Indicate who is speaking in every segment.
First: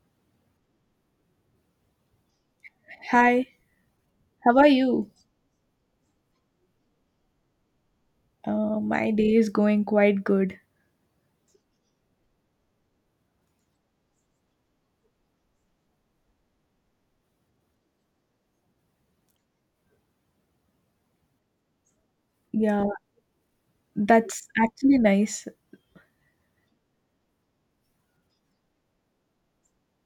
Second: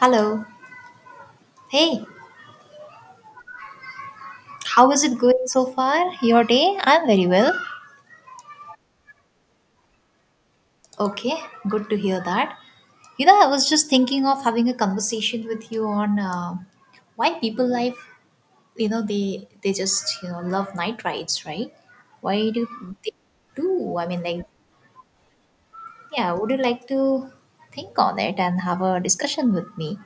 Speaker 1: Hello. Hey,
Speaker 2: Hi, how are
Speaker 1: how is
Speaker 2: you?
Speaker 1: it going so far? Your day? I'm very well.
Speaker 2: My day is going quite good.
Speaker 1: Okay, good to hear that. You know, I was just thinking of having a conversation with you on why people they just love night rides, right? Why do
Speaker 2: Yeah,
Speaker 1: they do?
Speaker 2: that's actually nice.
Speaker 1: Yeah, would you like to think on it and have a discussion with me?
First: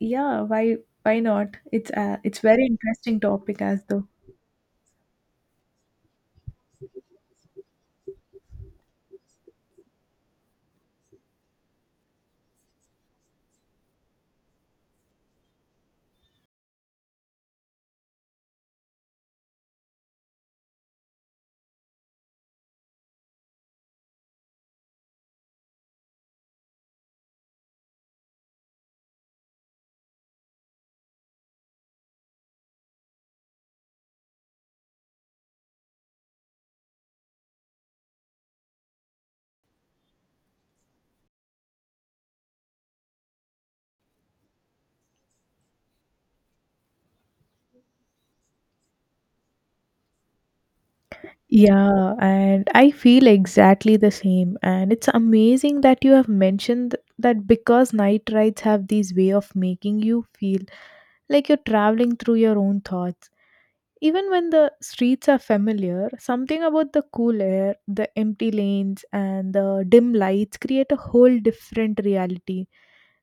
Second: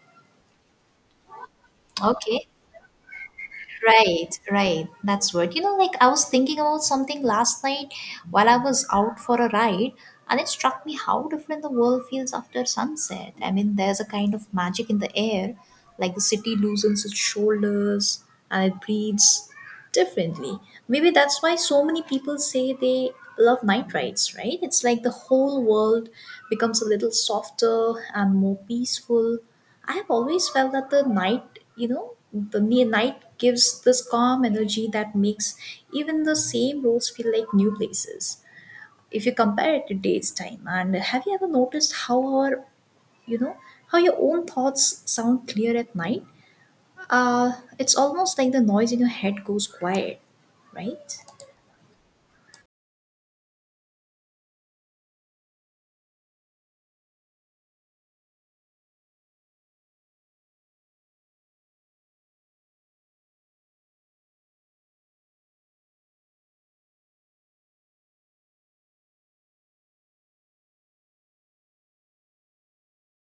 Speaker 2: Yeah, why not? It's
Speaker 1: Okay.
Speaker 2: very interesting topic as though.
Speaker 1: Right, right. That's what. I was thinking about something last night while I was out for a ride, and it struck me how different the world feels after sunset. I mean, there's a kind of magic in the air, like the city loosens its shoulders and it breathes differently. Maybe that's why so many people say they love night rides, right? It's like the whole world becomes a little softer and more peaceful. I have always felt that the night, night gives this calm energy that makes even the same roads feel like new places. If you compare it to day's time, and have you ever noticed you know, how your own thoughts sound clear at night? It's almost like the noise in your head goes quiet, right?
Speaker 2: Yeah, and I feel exactly the same. And it's amazing that you have mentioned that because night rides have this way of making you feel like you're traveling through your own thoughts. Even when the streets are familiar, something about the cool air, the empty lanes, and the dim lights create a whole different reality.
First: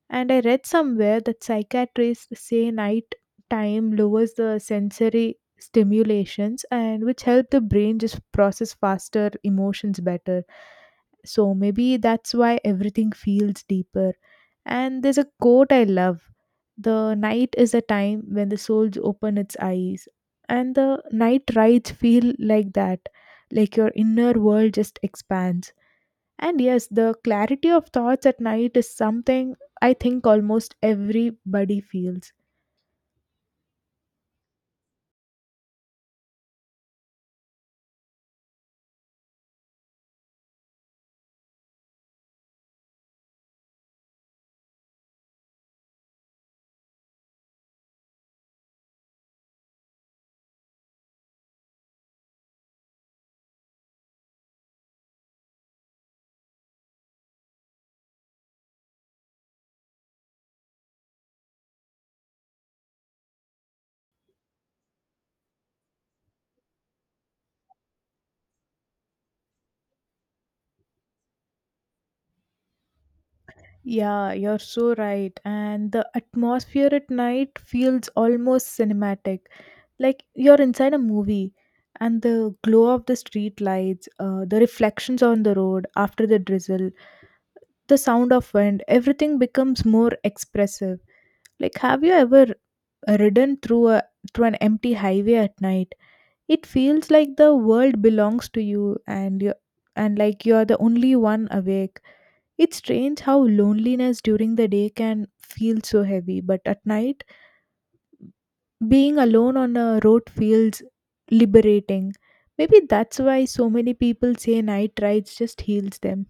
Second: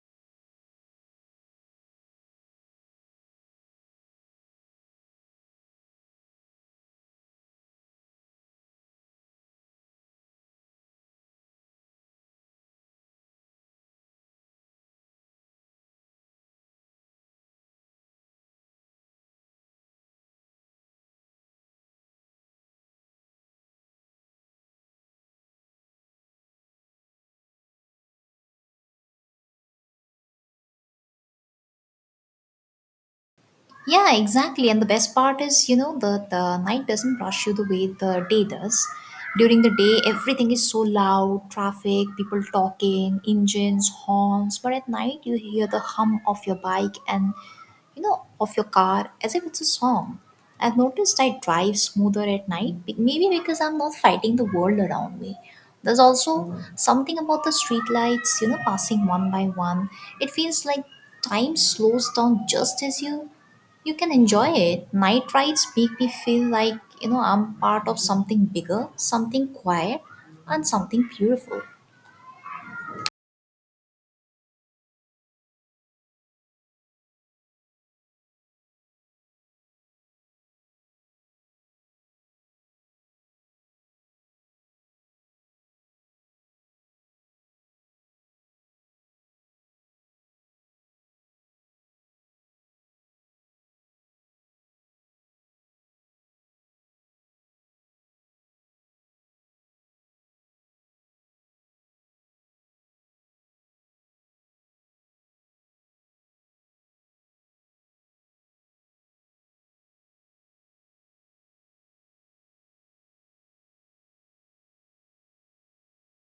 Speaker 2: And I read somewhere that psychiatrists say night time lowers the sensory stimulations and which help the brain just process faster emotions better. So maybe that's why everything feels deeper. And there's a quote I love: the night is a time when the soul opens its eyes, and the night rides feel like that, like your inner world just expands. And yes, the clarity of thoughts at night is something I think almost everybody feels.
Speaker 1: Yeah, exactly. And the best part is, the night doesn't rush you the way the day does. During the day, everything is so loud traffic, people talking, engines, horns. But at night, you hear the hum of your bike and, of your car as if it's a song. I've noticed I drive smoother at night, maybe because I'm not fighting the world around me. There's also something about the streetlights, passing one by one. It feels like time slows down just as you can enjoy it. Night rides make me feel like, I'm part of something bigger, something quiet, and something beautiful.
Speaker 2: Yeah, you're so right, and the atmosphere at night feels almost cinematic, like you're inside a movie. And the glow of the street lights, the reflections on the road after the drizzle, the sound of wind, everything becomes more expressive. Like, have you ever ridden through an empty highway at night? It feels like the world belongs to you, and like you are the only one awake. It's strange how loneliness during the day can feel so heavy, but at night being alone on a road feels liberating. Maybe that's why so many people say night rides just heals them.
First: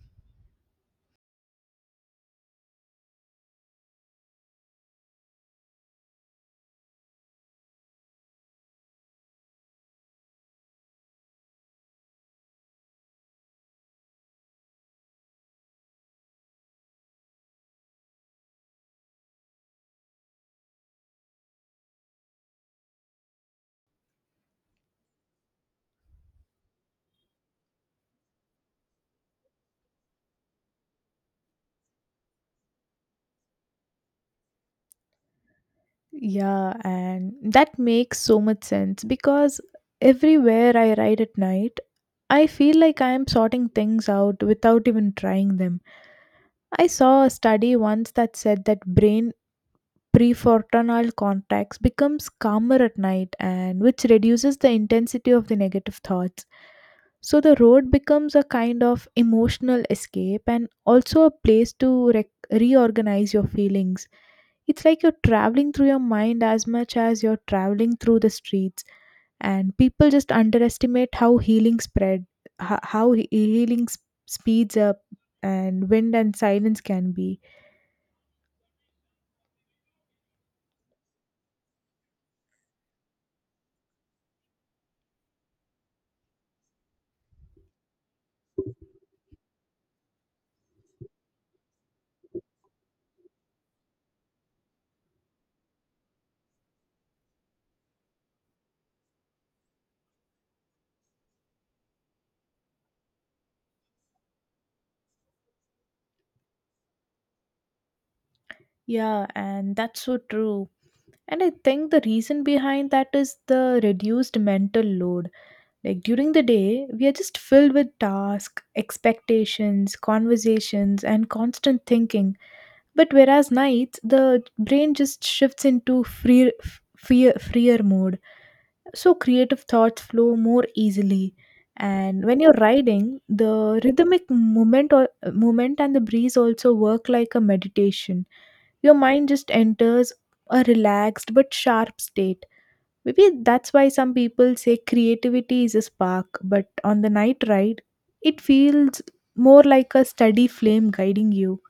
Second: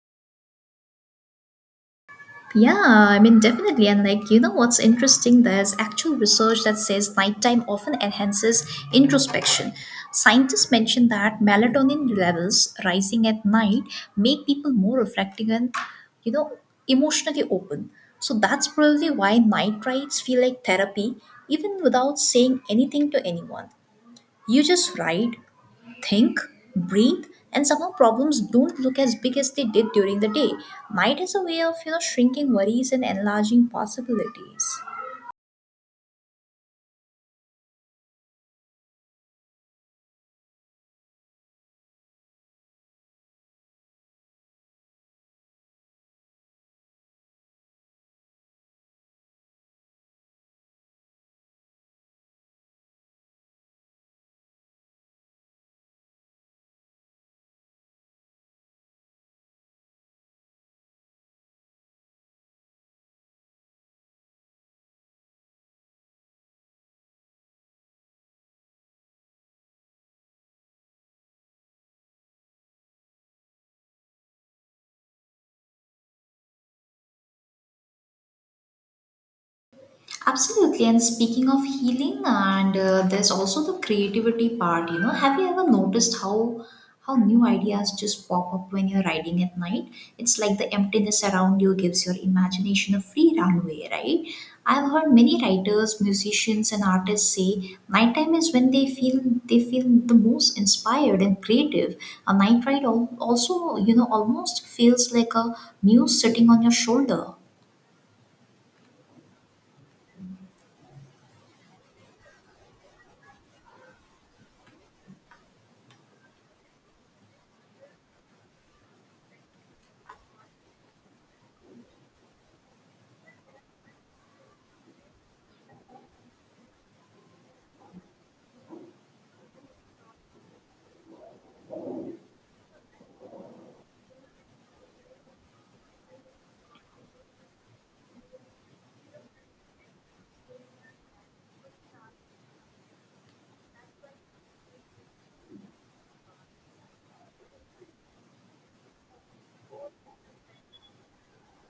Speaker 1: Yeah, I mean, definitely. And, like, you know what's interesting? There's actual research that says nighttime often enhances introspection. Scientists mention that melatonin levels rising at night make people more reflective and, you know, emotionally open. So, that's probably why night rides feel like therapy, even without saying anything to anyone. You just write, think, breathe, and somehow problems don't look as big as they did during the day. Night is a way of shrinking worries and enlarging possibilities.
Speaker 2: Yeah, and that makes so much sense, because everywhere I ride at night, I feel like I am sorting things out without even trying them. I saw a study once that said that brain prefrontal cortex becomes calmer at night and which reduces the intensity of the negative thoughts. So the road becomes a kind of emotional escape and also a place to rec reorganize your feelings. It's like you're traveling through your mind as much as you're traveling through the streets, and people just underestimate how healing spread, ho- how he- healing s- speeds up, and wind and silence can be.
Speaker 1: Absolutely. And speaking of healing, and there's also the creativity part. You know, have you ever noticed how new ideas just pop up when you're riding at night? It's like the emptiness around you gives your imagination a free runway, right? I've heard many writers, musicians, and artists say nighttime is when they feel the most inspired and creative. A night ride also, almost feels like a muse sitting on your shoulder.
Speaker 2: Yeah, and that's so true. And I think the reason behind that is the reduced mental load. Like, during the day we are just filled with tasks, expectations, conversations, and constant thinking. But whereas nights, the brain just shifts into freer mode. So creative thoughts flow more easily. And when you're riding, the movement and the breeze also work like a meditation. Your mind just enters a relaxed but sharp state. Maybe that's why some people say creativity is a spark, but on the night ride it feels more like a steady flame guiding you.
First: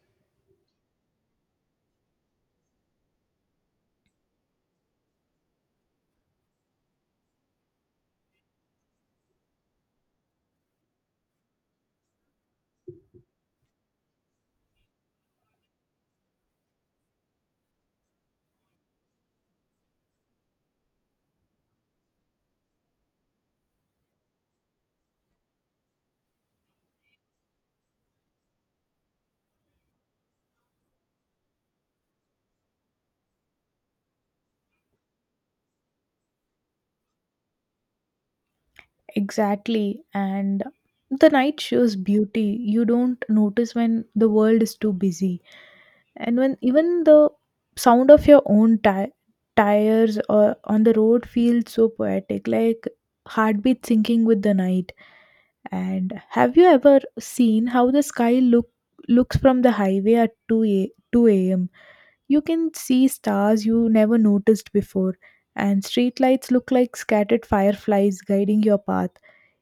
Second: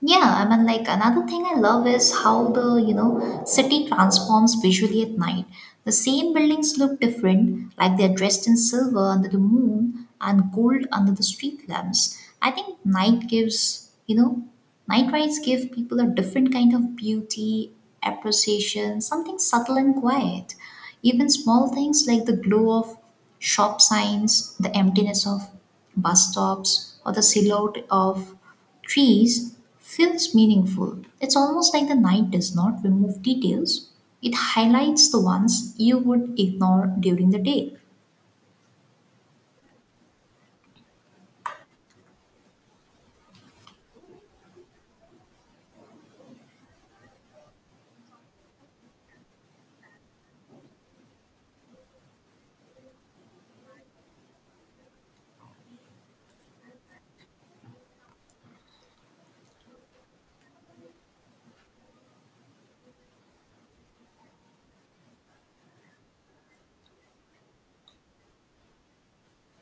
Speaker 1: Yeah, I mean, like another thing I love is how the city transforms visually at night. The same buildings look different, like they're dressed in silver under the moon and gold under the street lamps. I think night rides give people a different kind of beauty, appreciation, something subtle and quiet. Even small things like the glow of shop signs, the emptiness of bus stops, or the silhouette of trees feels meaningful. It's almost like the night does not remove details, it highlights the ones you would ignore during the day.
Speaker 2: Exactly. And the night shows beauty you don't notice when the world is too busy. And when even the sound of your own tires or on the road feels so poetic, like heartbeat syncing with the night. And have you ever seen how the sky looks from the highway at 2 a.m.? You can see stars you never noticed before, and streetlights look like scattered fireflies guiding your path.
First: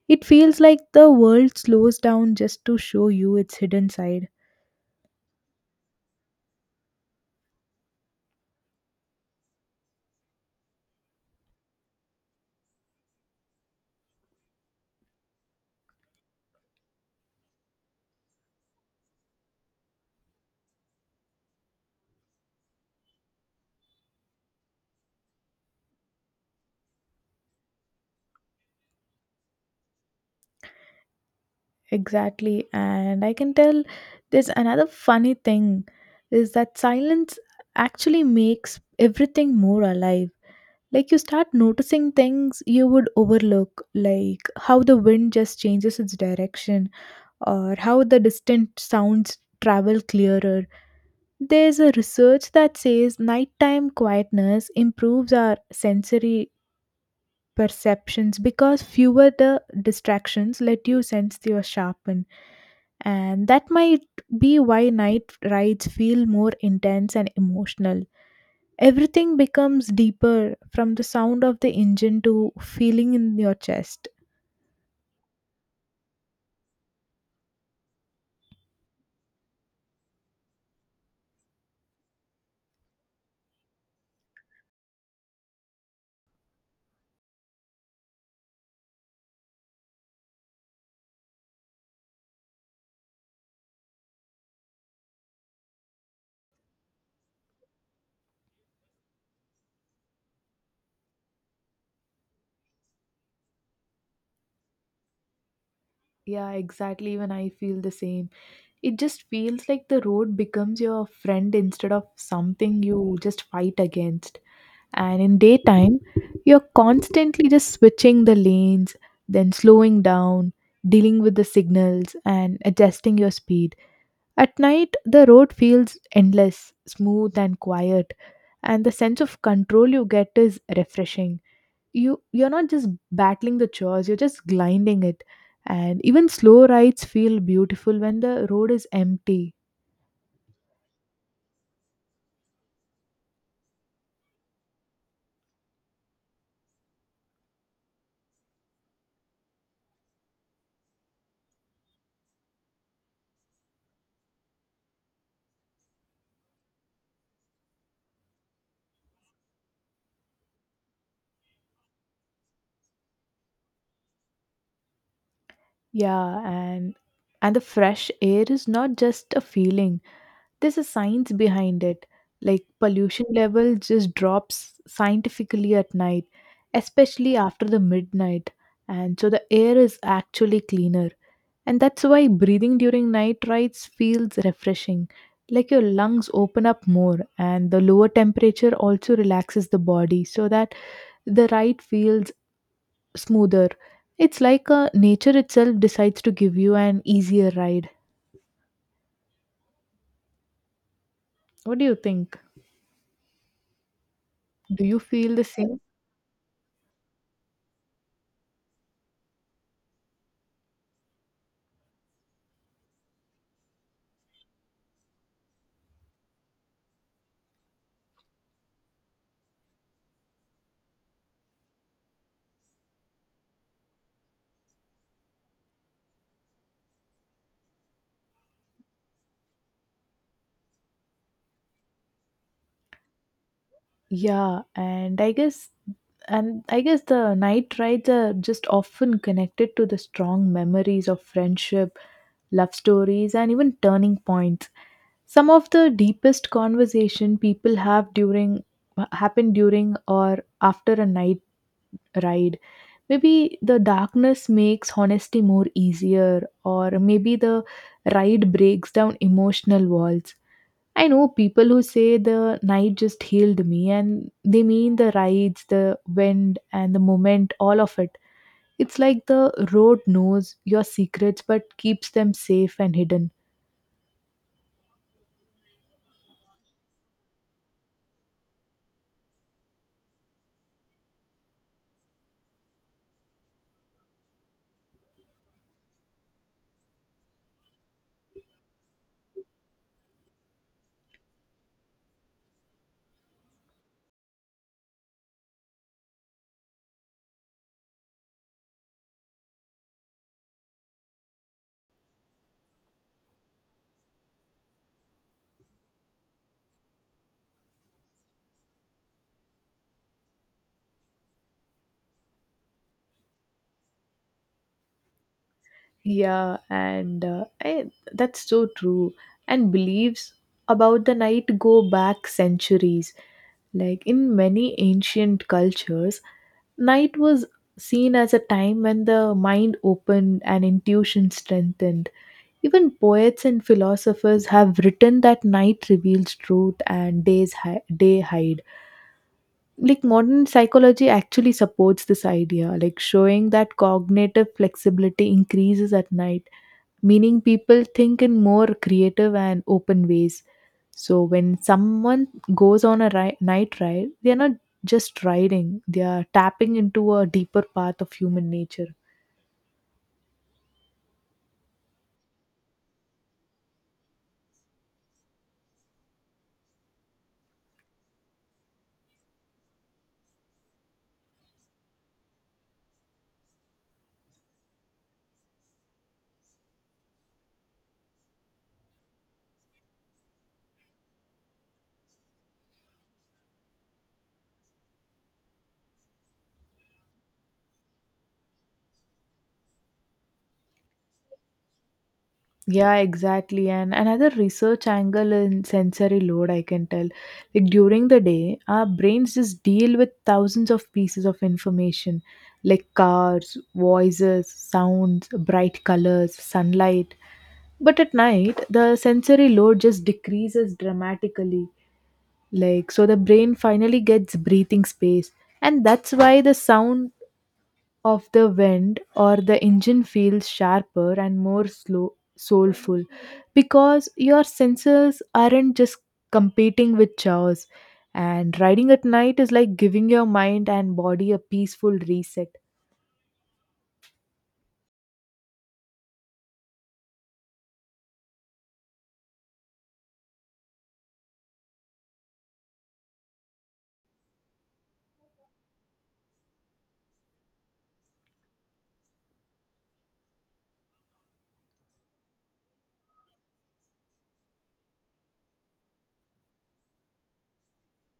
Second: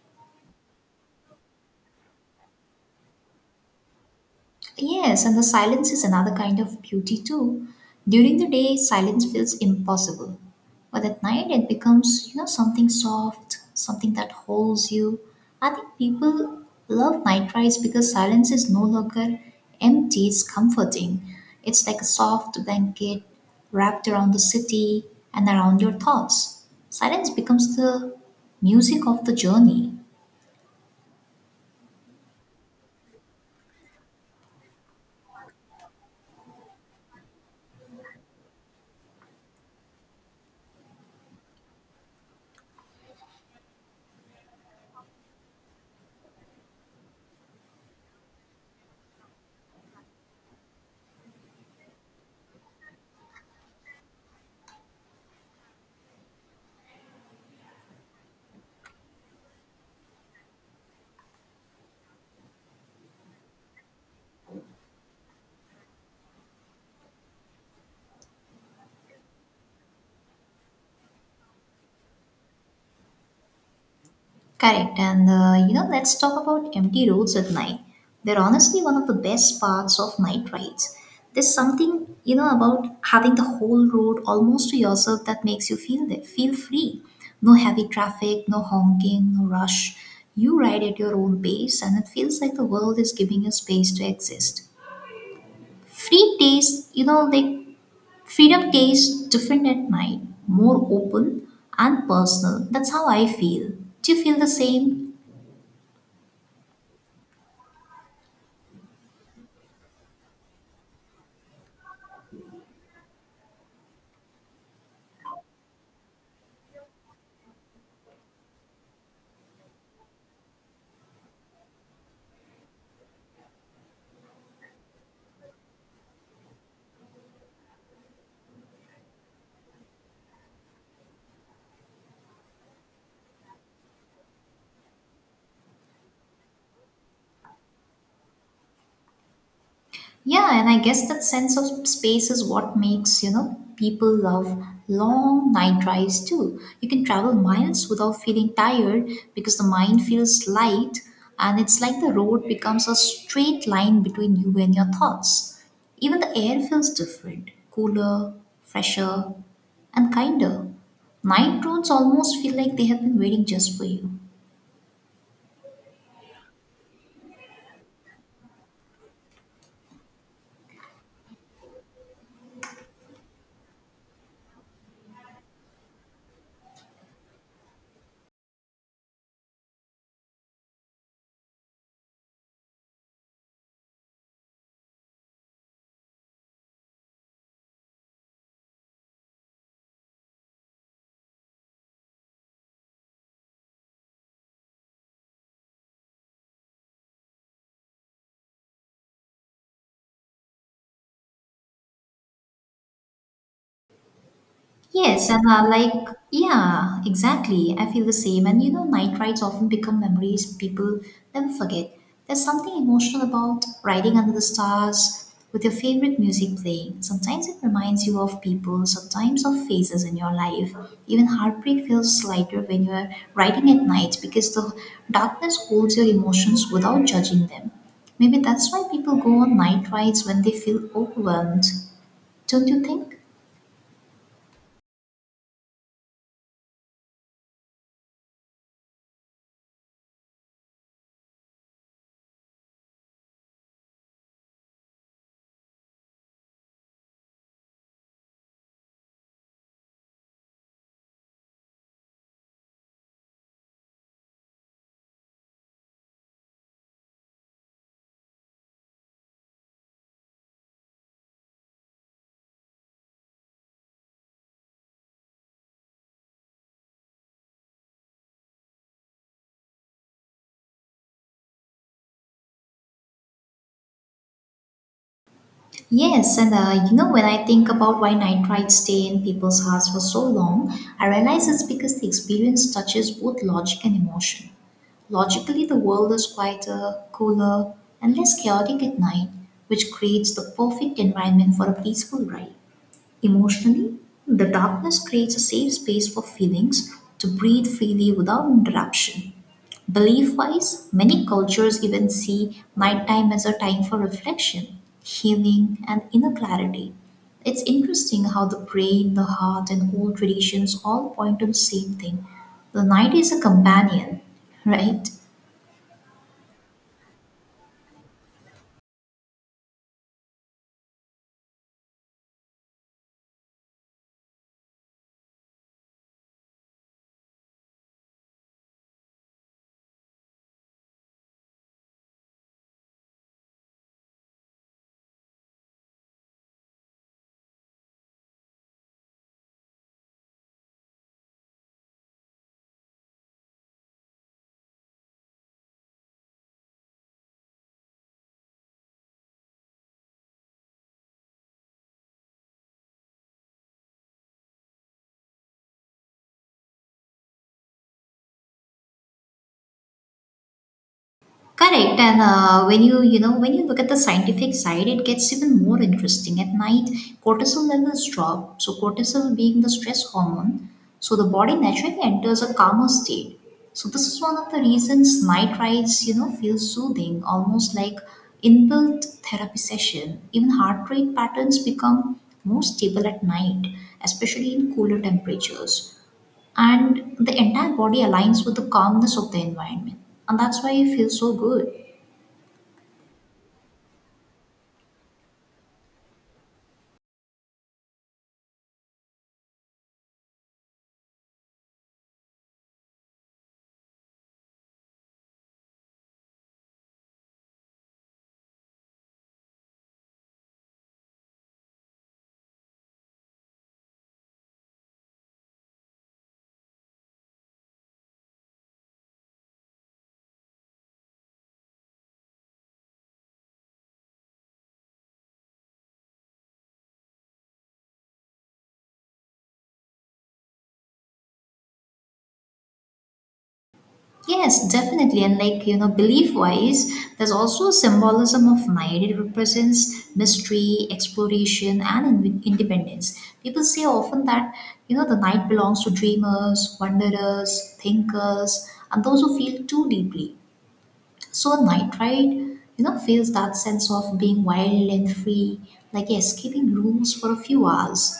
Speaker 2: It feels like the world slows down just to show you its hidden side.
Speaker 1: Yes, and the silence is another kind of beauty too. During the day, silence feels impossible. But at night, it becomes, something soft, something that holds you. I think people love night rides because silence is no longer empty, it's comforting. It's like a soft blanket wrapped around the city and around your thoughts. Silence becomes the music of the journey.
Speaker 2: Exactly. And I can tell there's another funny thing is that silence actually makes everything more alive. Like, you start noticing things you would overlook, like how the wind just changes its direction or how the distant sounds travel clearer. There's a research that says nighttime quietness improves our sensory perceptions because fewer the distractions let you sense your sharpen, and that might be why night rides feel more intense and emotional. Everything becomes deeper, from the sound of the engine to feeling in your chest.
Speaker 1: Correct. And you know, let's talk about empty roads at night. They're honestly one of the best parts of night rides. There's something you know about having the whole road almost to yourself that makes you feel that feel free. No heavy traffic, no honking, no rush. You ride at your own pace, and it feels like the world is giving you space to exist. Free taste, you know, like freedom tastes different at night, more open and personal. That's how I feel. Do you feel the same?
Speaker 2: Yeah, exactly. Even I feel the same. It just feels like the road becomes your friend instead of something you just fight against. And in daytime you're constantly just switching the lanes, then slowing down, dealing with the signals and adjusting your speed. At night the road feels endless, smooth and quiet, and the sense of control you get is refreshing. You're not just battling the chores, you're just gliding it. And even slow rides feel beautiful when the road is empty.
Speaker 1: Yeah, and I guess that sense of space is what makes, people love long night drives too. You can travel miles without feeling tired because the mind feels light and it's like the road becomes a straight line between you and your thoughts. Even the air feels different, cooler, fresher, and kinder. Night roads almost feel like they have been waiting just for you.
Speaker 2: Yeah, and the fresh air is not just a feeling, there's a science behind it. Like, pollution level just drops scientifically at night, especially after the midnight, and so the air is actually cleaner. And that's why breathing during night rides feels refreshing, like your lungs open up more. And the lower temperature also relaxes the body, so that the ride feels smoother. It's like nature itself decides to give you an easier ride. What do you think? Do you
Speaker 1: Yes,
Speaker 2: feel the
Speaker 1: and
Speaker 2: same?
Speaker 1: yeah, exactly. I feel the same. And you know, night rides often become memories people never forget. There's something emotional about riding under the stars with your favorite music playing. Sometimes it reminds you of people, sometimes of phases in your life. Even heartbreak feels lighter when you're riding at night because the darkness holds your emotions without judging them. Maybe that's why people go on night rides when they feel overwhelmed. Don't you think?
Speaker 2: Yeah, and I guess the night rides are just often connected to the strong memories of friendship, love stories, and even turning points. Some of the deepest conversation people have during happen during or after a night ride. Maybe the darkness makes honesty more easier, or maybe the ride breaks down emotional walls. I know people who say the night just healed me, and they mean the rides, the wind, and the moment, all of it. It's like the road knows your secrets but keeps them safe and hidden.
Speaker 1: Yes, and you know, when I think about why night rides stay in people's hearts for so long, I realize it's because the experience touches both logic and emotion. Logically, the world is quieter, cooler, and less chaotic at night, which creates the perfect environment for a peaceful ride. Emotionally, the darkness creates a safe space for feelings to breathe freely without interruption. Belief wise, many cultures even see nighttime as a time for reflection, healing, and inner clarity. It's interesting how the brain, the heart, and old traditions all point to the same thing. The night is a companion, right?
Speaker 2: Yeah, and that's so true. And beliefs about the night go back centuries. Like, in many ancient cultures night was seen as a time when the mind opened and intuition strengthened. Even poets and philosophers have written that night reveals truth and day hide. Like, modern psychology actually supports this idea, like showing that cognitive flexibility increases at night, meaning people think in more creative and open ways. So when someone goes on a night ride, they are not just riding; they are tapping into a deeper path of human nature.
Speaker 1: Correct. And you know, when you look at the scientific side, it gets even more interesting. At night, cortisol levels drop. So cortisol being the stress hormone, so the body naturally enters a calmer state. So this is one of the reasons night rides, feel soothing, almost like inbuilt therapy session. Even heart rate patterns become more stable at night, especially in cooler temperatures. And the entire body aligns with the calmness of the environment. And that's why you feel so good.
Speaker 2: Yeah, exactly. And another research angle in sensory load, I can tell. Like, during the day our brains just deal with thousands of pieces of information, like cars, voices, sounds, bright colors, sunlight. But at night the sensory load just decreases dramatically. Like, so the brain finally gets breathing space. And that's why the sound of the wind or the engine feels sharper and more slow soulful, because your senses aren't just competing with chores. And riding at night is like giving your mind and body a peaceful reset.
Speaker 1: Yes, definitely. And like, you know, belief wise, there's also a symbolism of night. It represents mystery, exploration, and independence. People say often that, the night belongs to dreamers, wanderers, thinkers, and those who feel too deeply. So a night ride, feels that sense of being wild and free, like escaping rooms for a few hours,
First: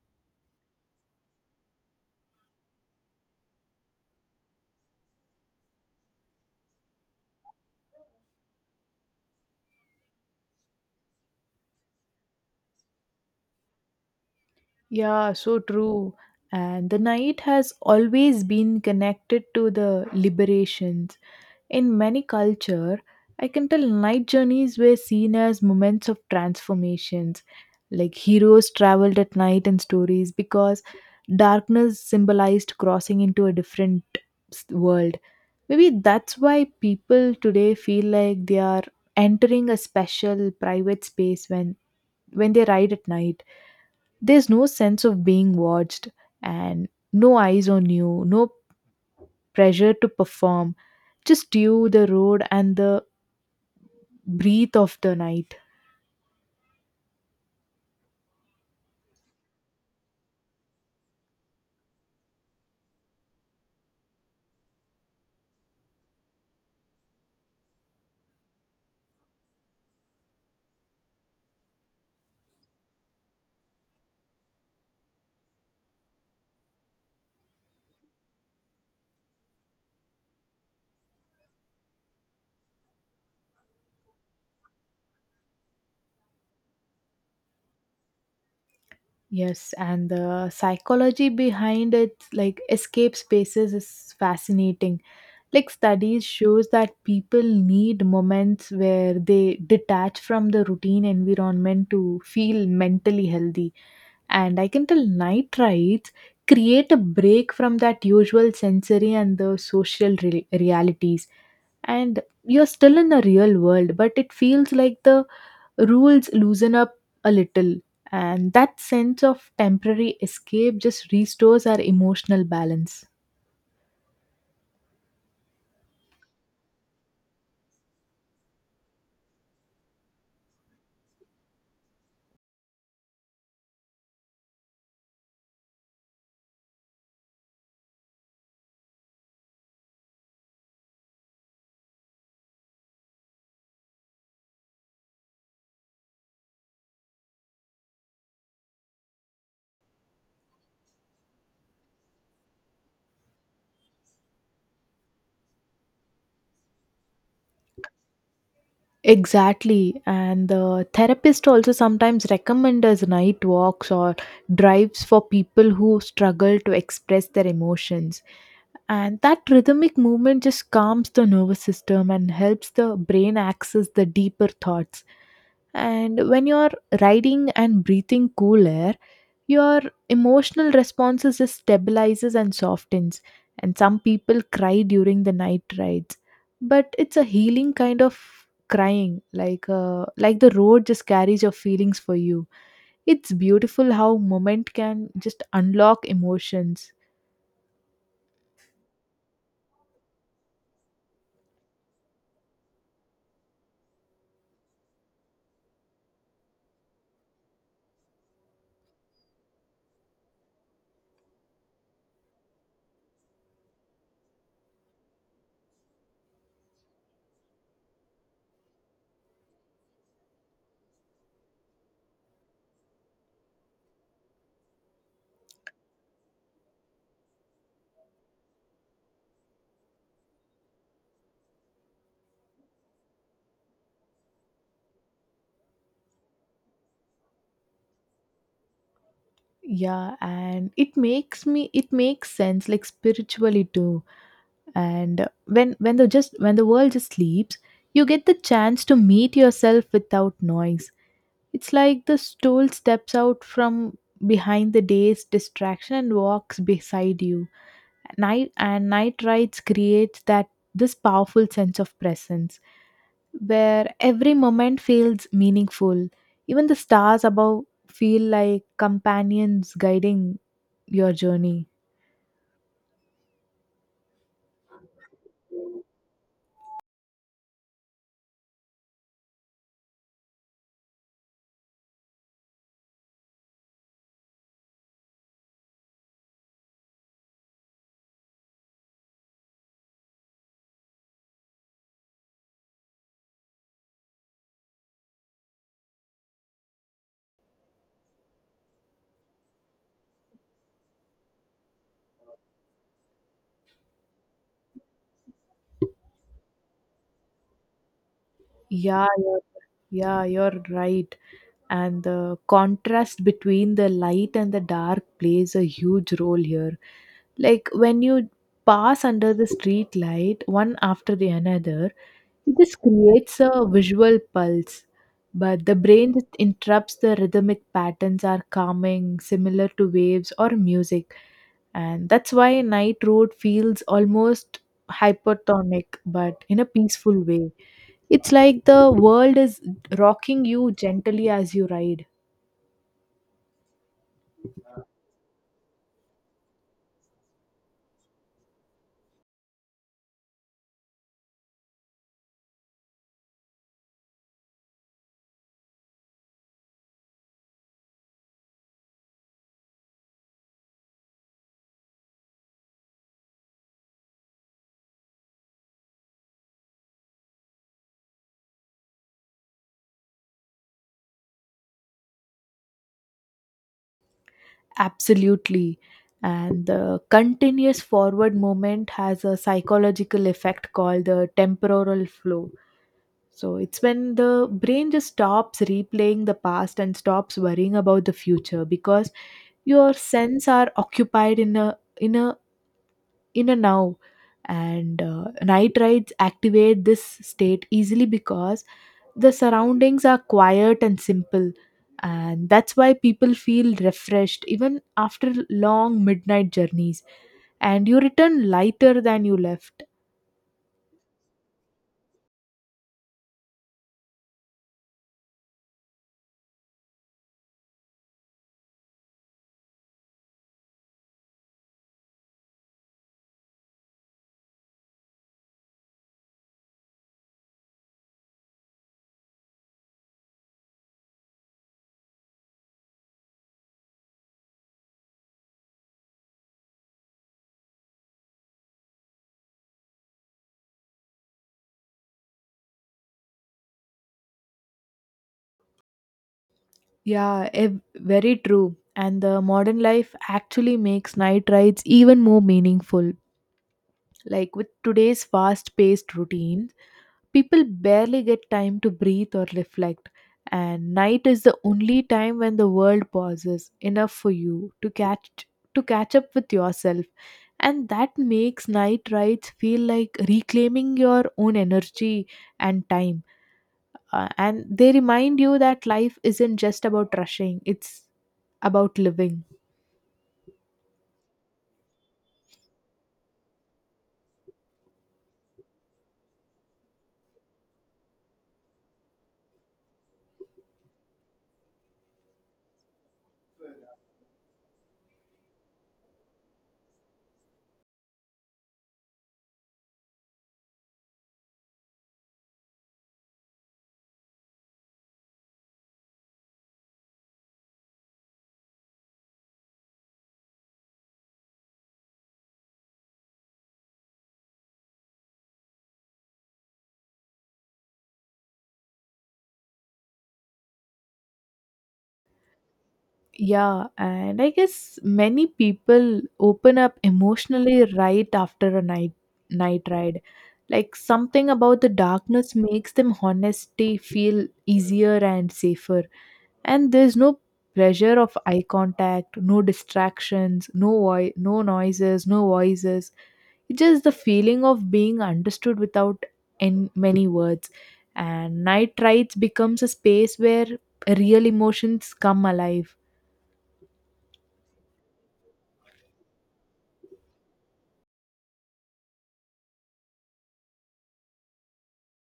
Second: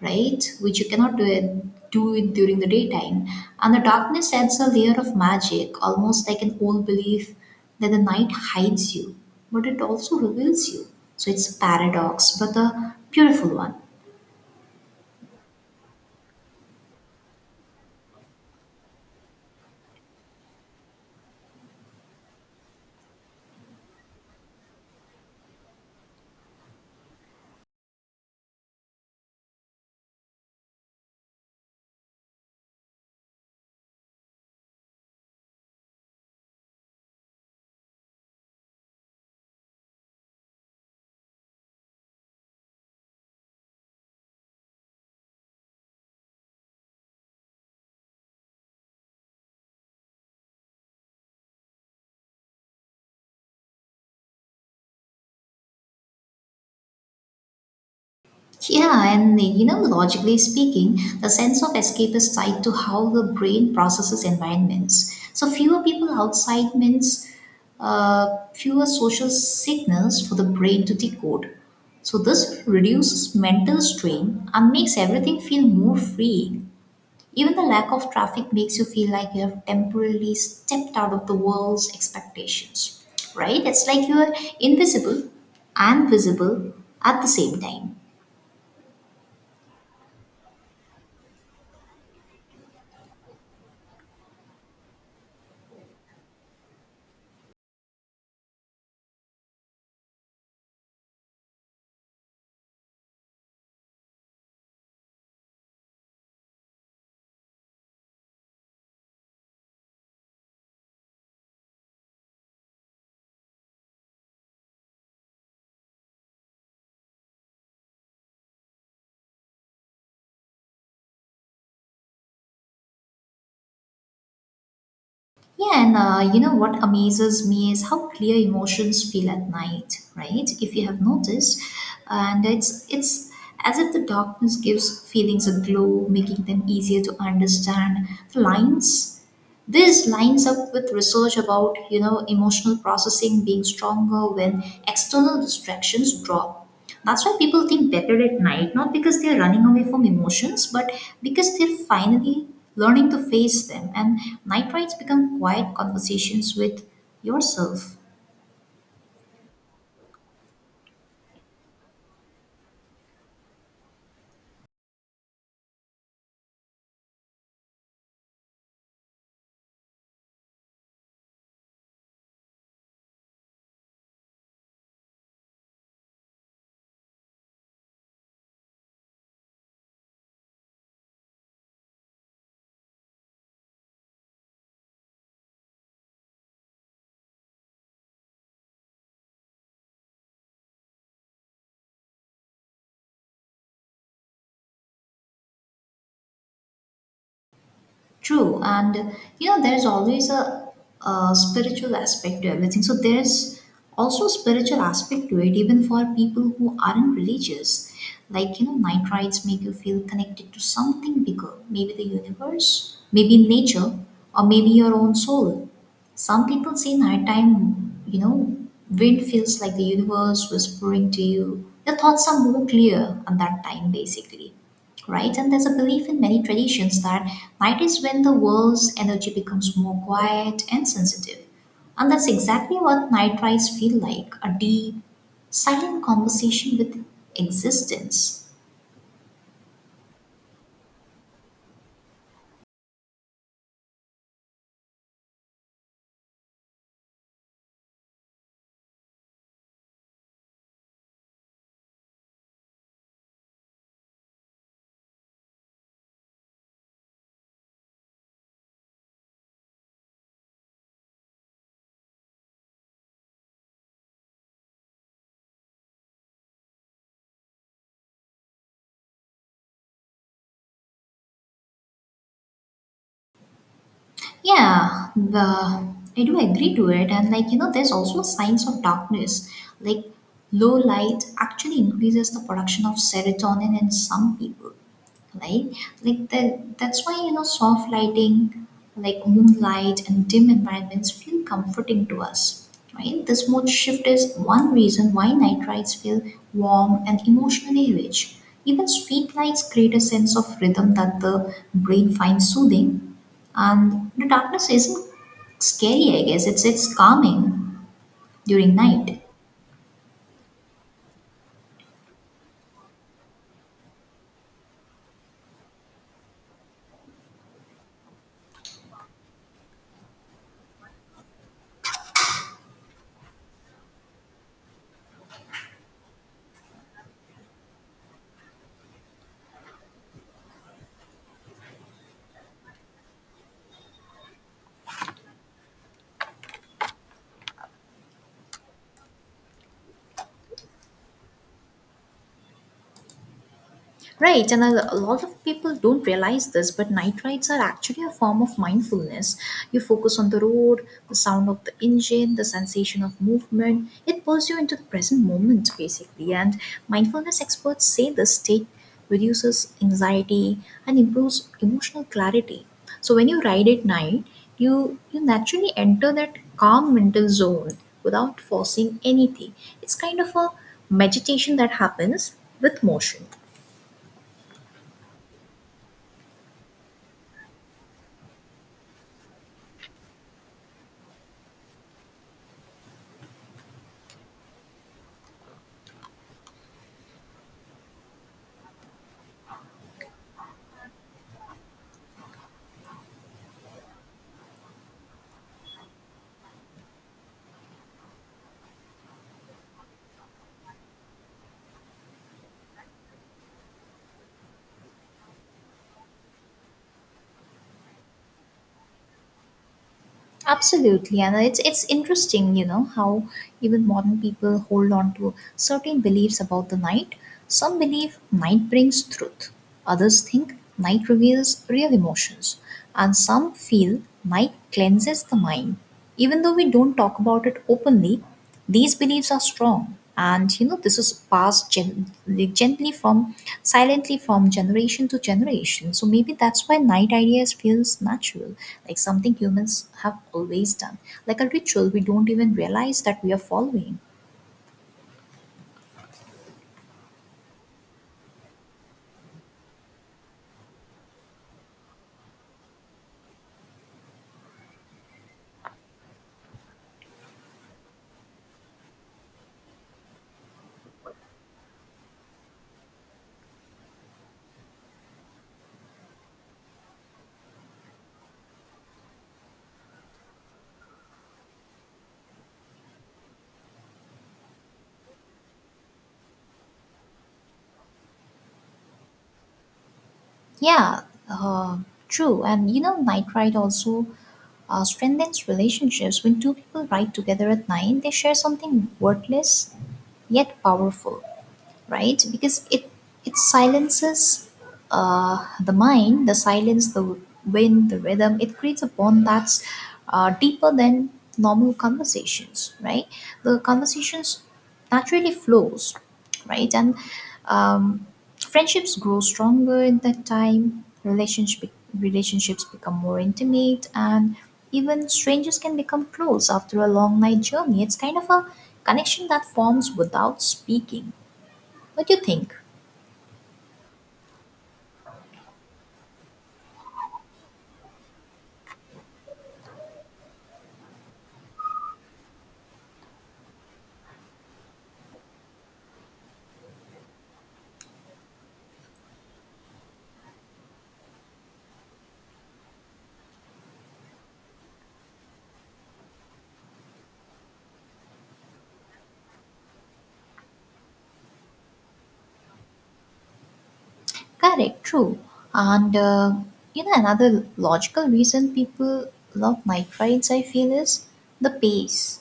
Speaker 1: right? Which you cannot do it during the daytime. And the darkness adds a layer of magic, almost like an old belief that the night hides you, but it also reveals you. So it's a paradox, but a beautiful one.
Speaker 2: Yeah, so true. And the night has always been connected to the liberation. In many culture, I can tell night journeys were seen as moments of transformations. Like, heroes traveled at night in stories because darkness symbolized crossing into a different world. Maybe that's why people today feel like they are entering a special private space when they ride at night. There's no sense of being watched, and no eyes on you, no pressure to perform, just you, the road, and the breathe of the night.
Speaker 1: Yeah, and you know, logically speaking, the sense of escape is tied to how the brain processes environments. So, fewer people outside means uh, fewer social signals for the brain to decode. So, this reduces mental strain and makes everything feel more freeing. Even the lack of traffic makes you feel like you have temporarily stepped out of the world's expectations, right? It's like you are invisible and visible at the same time.
Speaker 2: Yes, and the psychology behind it, like escape spaces, is fascinating. Like, studies shows that people need moments where they detach from the routine environment to feel mentally healthy. And I can tell night rides create a break from that usual sensory and the social realities. And you're still in a real world, but it feels like the rules loosen up a little, and that sense of temporary escape just restores our emotional balance.
Speaker 1: Yeah, and you know what amazes me is how clear emotions feel at night, right? If you have noticed, and it's as if the darkness gives feelings a glow, making them easier to understand. The lines this lines up with research about, emotional processing being stronger when external distractions drop. That's why people think better at night, not because they're running away from emotions, but because they're finally learning to face them. And night rides become quiet conversations with yourself.
Speaker 2: Exactly, and the therapist also sometimes recommend us night walks or drives for people who struggle to express their emotions. And that rhythmic movement just calms the nervous system and helps the brain access the deeper thoughts. And when you're riding and breathing cool air, your emotional responses just stabilizes and softens. And some people cry during the night rides, but it's a healing kind of crying, like the road just carries your feelings for you. It's beautiful how moment can just unlock emotions.
Speaker 1: True, and you know, a spiritual aspect to everything. So there's also a spiritual aspect to it, even for people who aren't religious. Night rides make you feel connected to something bigger, maybe the universe, maybe nature, or maybe your own soul. Some people say nighttime, wind feels like the universe whispering to you. Your thoughts are more clear at that time, basically right? And there's a belief in many traditions that night is when the world's energy becomes more quiet and sensitive. And that's exactly what night rides feel like a deep, silent conversation with existence.
Speaker 2: Yeah, and it makes sense, like spiritually too. And when the world just sleeps, you get the chance to meet yourself without noise. It's like the stool steps out from behind the day's distraction and walks beside you. Night and night rides creates that this powerful sense of presence, where every moment feels meaningful. Even the stars above feel like companions guiding your journey.
Speaker 1: Yeah, I do agree to it. And like, you know, there's also signs of darkness. Like, low light actually increases the production of serotonin in some people. Like, that's why soft lighting, like moonlight and dim environments, feel comforting to us, right? This mood shift is one reason why night rides feel warm and emotionally rich. Even street lights create a sense of rhythm that the brain finds soothing, and the darkness isn't scary, I guess, it's calming during
Speaker 2: Yeah,
Speaker 1: night.
Speaker 2: you're, yeah, you're right. And the contrast between the light and the dark plays a huge role here. Like, when you pass under the street light one after the another, this creates a visual pulse. But the brain that interrupts the rhythmic patterns are calming, similar to waves or music. And that's why night road feels almost hypertonic but in a peaceful way. It's like the world is rocking you gently as you ride.
Speaker 1: Right, and a lot of people don't realize this, but night rides are actually a form of mindfulness. You focus on the road, the sound of the engine, the sensation of movement. It pulls you into the present moment, basically. And mindfulness experts say this state reduces anxiety and improves emotional clarity. So when you ride at night, you naturally enter that calm mental zone without forcing anything. It's kind of a meditation that happens with motion.
Speaker 2: Absolutely. And the continuous forward movement has a psychological effect called the temporal flow. So it's when the brain just stops replaying the past and stops worrying about the future because your sense are occupied in a now and night rides activate this state easily because the surroundings are quiet and simple, and that's why people feel refreshed even after long midnight journeys, and you return lighter than you left.
Speaker 1: Absolutely, and it's interesting, you know, how even modern people hold on to certain beliefs about the night. Some believe night brings truth. Others think night reveals real emotions, and some feel night cleanses the mind. Even though we don't talk about it openly, these beliefs are strong, and you know this is passed gen- gently from silently from generation to generation. So maybe that's why night ideas feels natural, like something humans have always done, like a ritual we don't even realize that we are following.
Speaker 2: Very true, and the modern life actually makes night rides even more meaningful. Like with today's fast paced routine, people barely get time to breathe or reflect, and night is the only time when the world pauses enough for you to catch up with yourself. And that makes night rides feel like reclaiming your own energy and time. And they remind you that life isn't just about rushing, it's about living.
Speaker 1: Yeah, uh, true. And you know, night ride also strengthens relationships. When two people ride together at night, they share something worthless yet powerful. Right, because it silences the mind, the silence, the wind, the rhythm. It creates a bond that's deeper than normal conversations, right? The conversations naturally flows, right? And um, friendships grow stronger in that time. Relationships become more intimate, and even strangers can become close after a long night journey. It's kind of a connection that forms without speaking. What do you think?
Speaker 2: Yeah, and I guess many people open up emotionally right after a night ride. Like something about the darkness makes them honesty feel easier and safer. And there's no pressure of eye contact, no distractions, no noises, no voices. It's just the feeling of being understood without in many words. And night rides becomes a space where real emotions come alive.
Speaker 1: Correct, true. And you know, another logical reason people love night rides, I feel, is the pace.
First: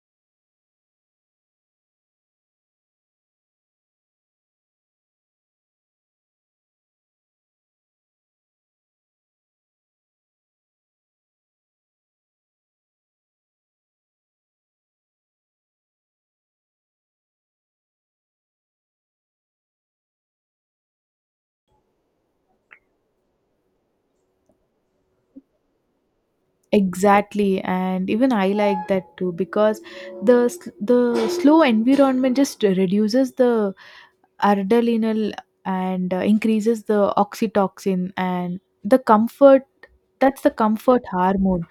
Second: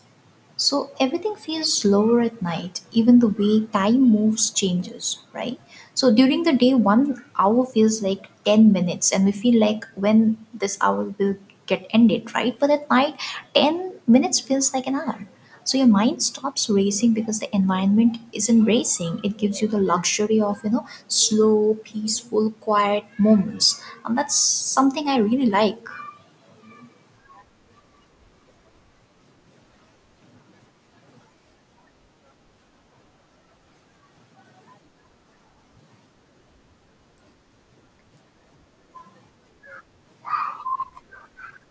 Speaker 1: So everything feels slower at night, even the way time moves changes, right? So during the day, one hour feels like 10 minutes, and we feel like when this hour will get ended, right? But at night, 10 minutes feels like an hour. So your mind stops racing because the environment isn't racing. It gives you the luxury of, you know, slow, peaceful, quiet moments. And that's something I really like.
Speaker 2: Exactly, and even I like that too because the slow environment just reduces the adrenaline and increases the oxytocin and the comfort. That's the comfort hormone,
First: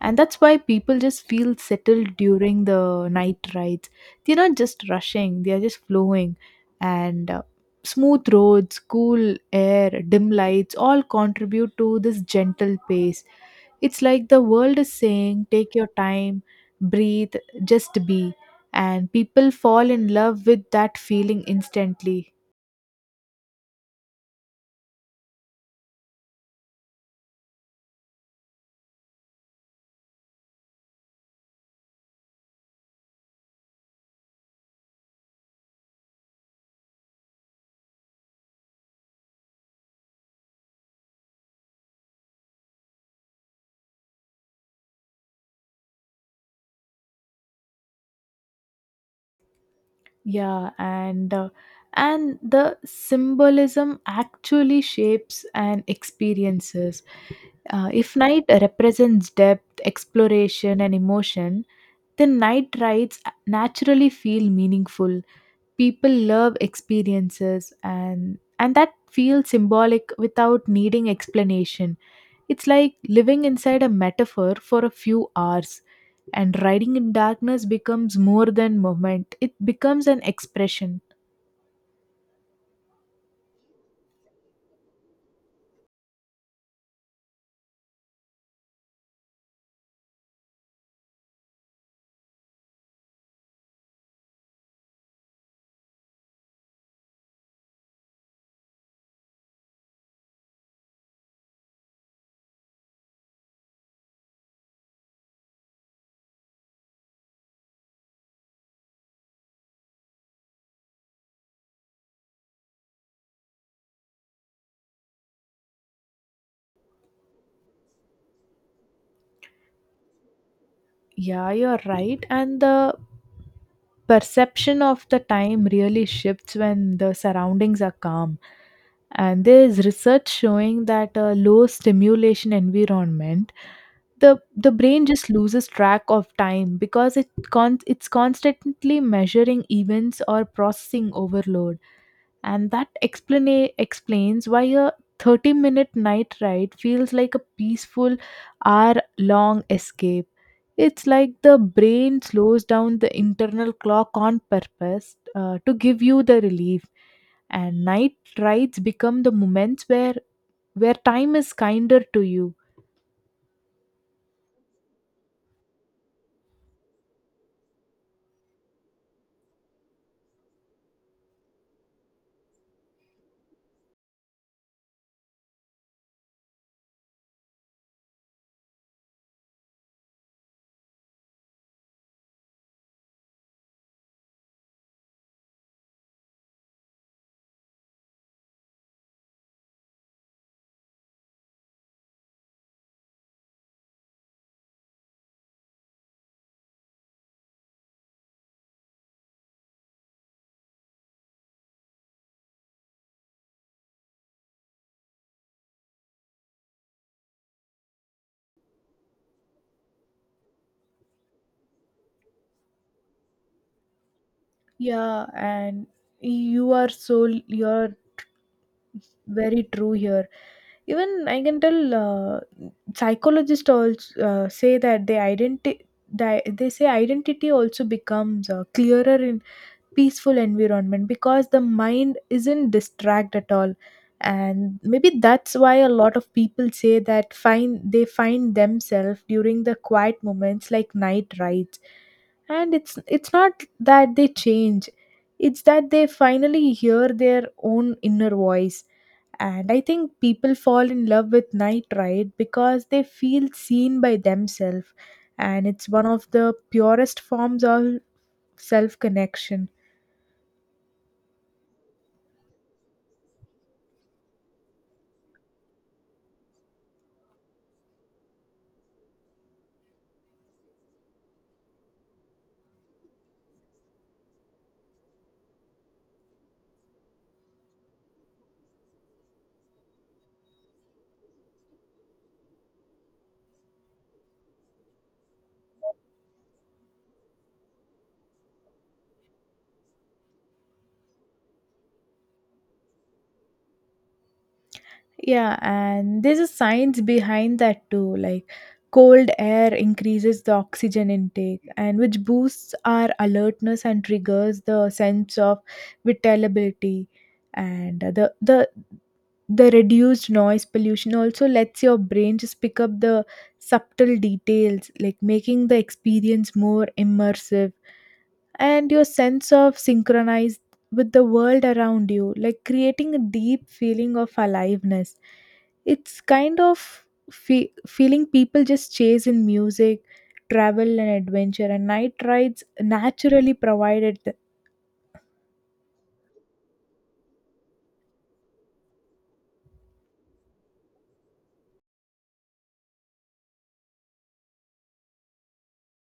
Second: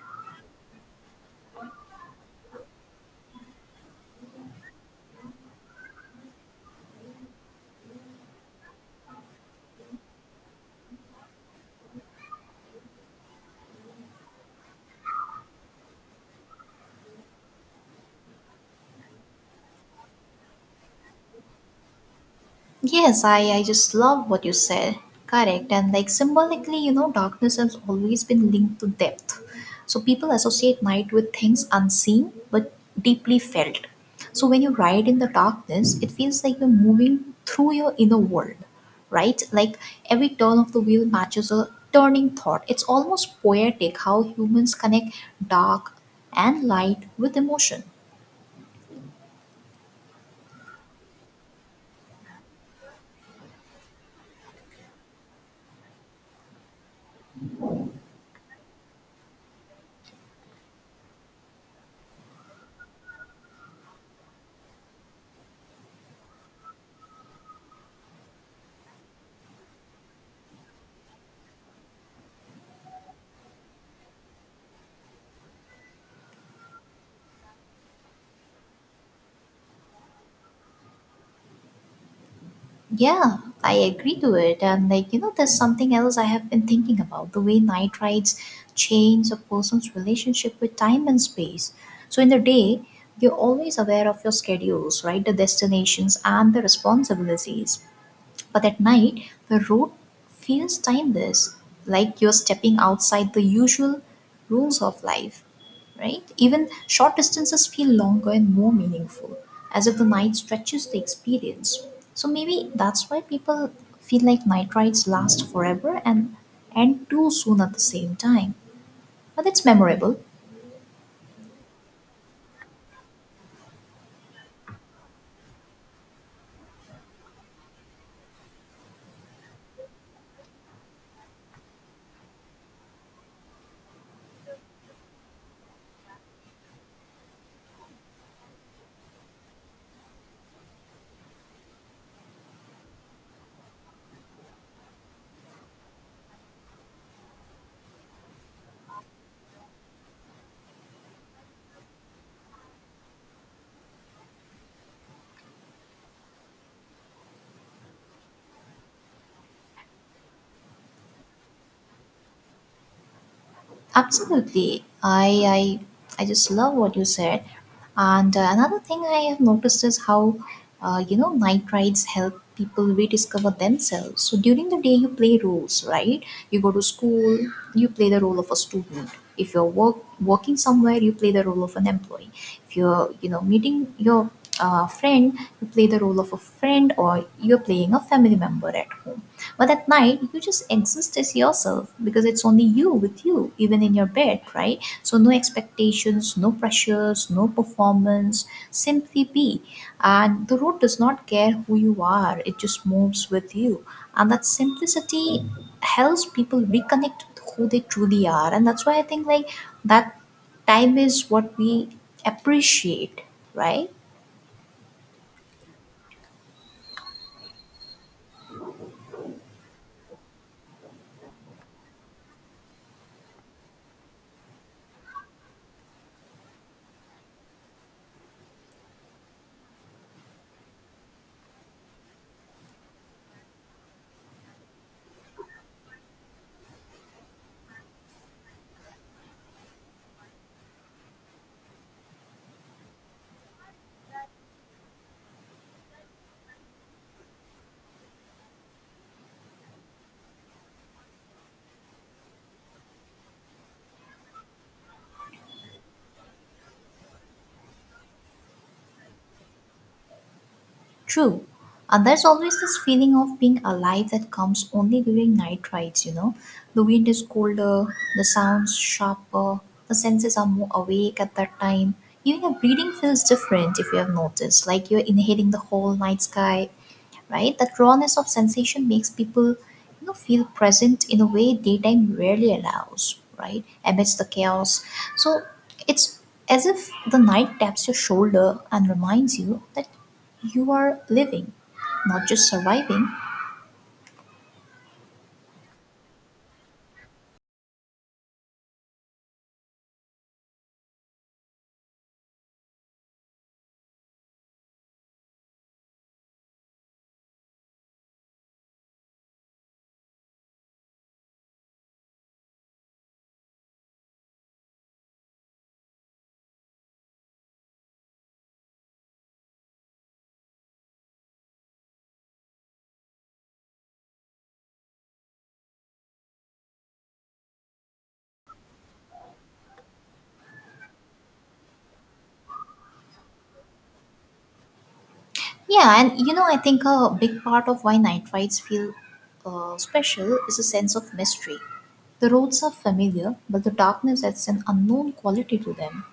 Speaker 2: and that's why people just feel settled during the night rides. They're not just rushing, they're just flowing. And smooth roads, cool air, dim lights all contribute to this gentle pace. It's like the world is saying take your time, breathe, just be, and people fall in love with that feeling instantly.
Speaker 1: Yes, I just love what you said. Correct. And like symbolically, you know, darkness has always been linked to depth. So people associate night with things unseen but deeply felt. So when you ride in the darkness, it feels like you're moving through your inner world, right? Like every turn of the wheel matches a turning thought. It's almost poetic how humans connect dark and light with emotion.
Speaker 2: Yeah and uh, and the symbolism actually shapes and experiences. If night represents depth, exploration, and emotion, then night rides naturally feel meaningful. People love experiences, and that feels symbolic without needing explanation. It's like living inside a metaphor for a few hours, and riding in darkness becomes more than movement. It becomes an expression.
Speaker 1: Yeah, I agree to it. And like, you know, there's something else I have been thinking about the way night rides change a person's relationship with time and space. So in the day, you're always aware of your schedules, right? The destinations and the responsibilities. But at night, the road feels timeless, like you're stepping outside the usual rules of life, right? Even short distances feel longer and more meaningful, as if the night stretches the experience. So maybe that's why people feel like night rides last forever and end too soon at the same time. But it's memorable.
Speaker 2: Yeah, you're right, and the perception of the time really shifts when the surroundings are calm. And there is research showing that a low stimulation environment, the brain just loses track of time because it's constantly measuring events or processing overload, and that explains why a 30-minute night ride feels like a peaceful hour long escape. It's like the brain slows down the internal clock on purpose to give you the relief, and night rides become the moments where time is kinder to you.
Speaker 1: Absolutely. I I just love what you said. And another thing I have noticed is how you know night rides help people rediscover themselves. So during the day you play roles, right? You go to school, you play the role of a student. If you're working somewhere, you play the role of an employee. If you're you know meeting your friend, you play the role of a friend, or you're playing a family member at home. But at night, you just exist as yourself because it's only you with you, even in your bed, right? So, no expectations, no pressures, no performance, simply be. And the road does not care who you are, it just moves with you. And that simplicity helps people reconnect with who they truly are. And that's why I think, like, that time is what we appreciate, right?
Speaker 2: Yeah, and you are so you're very true here. Even I can tell psychologists also say that they they say identity also becomes clearer in peaceful environment because the mind isn't distract at all. And maybe that's why a lot of people say that find they find themselves during the quiet moments like night rides. And it's not that they change, it's that they finally hear their own inner voice. And I think people fall in love with night ride because they feel seen by themselves, and it's one of the purest forms of self connection.
Speaker 1: True. And there's always this feeling of being alive that comes only during night rides, you know. The wind is colder, the sounds sharper, the senses are more awake at that time. Even your breathing feels different if you have noticed, like you're inhaling the whole night sky, right? That rawness of sensation makes people, you know, feel present in a way daytime rarely allows, right? Amidst the chaos. So it's as if the night taps your shoulder and reminds you that you are living, not just surviving.
Speaker 2: Yeah, and there's a science behind that too. Like cold air increases the oxygen intake and which boosts our alertness and triggers the sense of vitality. And the reduced noise pollution also lets your brain just pick up the subtle details, like making the experience more immersive, and your sense of synchronized with the world around you, like creating a deep feeling of aliveness. It's kind of feeling people just chase in music, travel, and adventure, and night rides naturally provided.
Speaker 1: Yeah, and you know, I think a big part of why night rides feel special is a sense of mystery. The roads are familiar, but the darkness adds an unknown quality to them.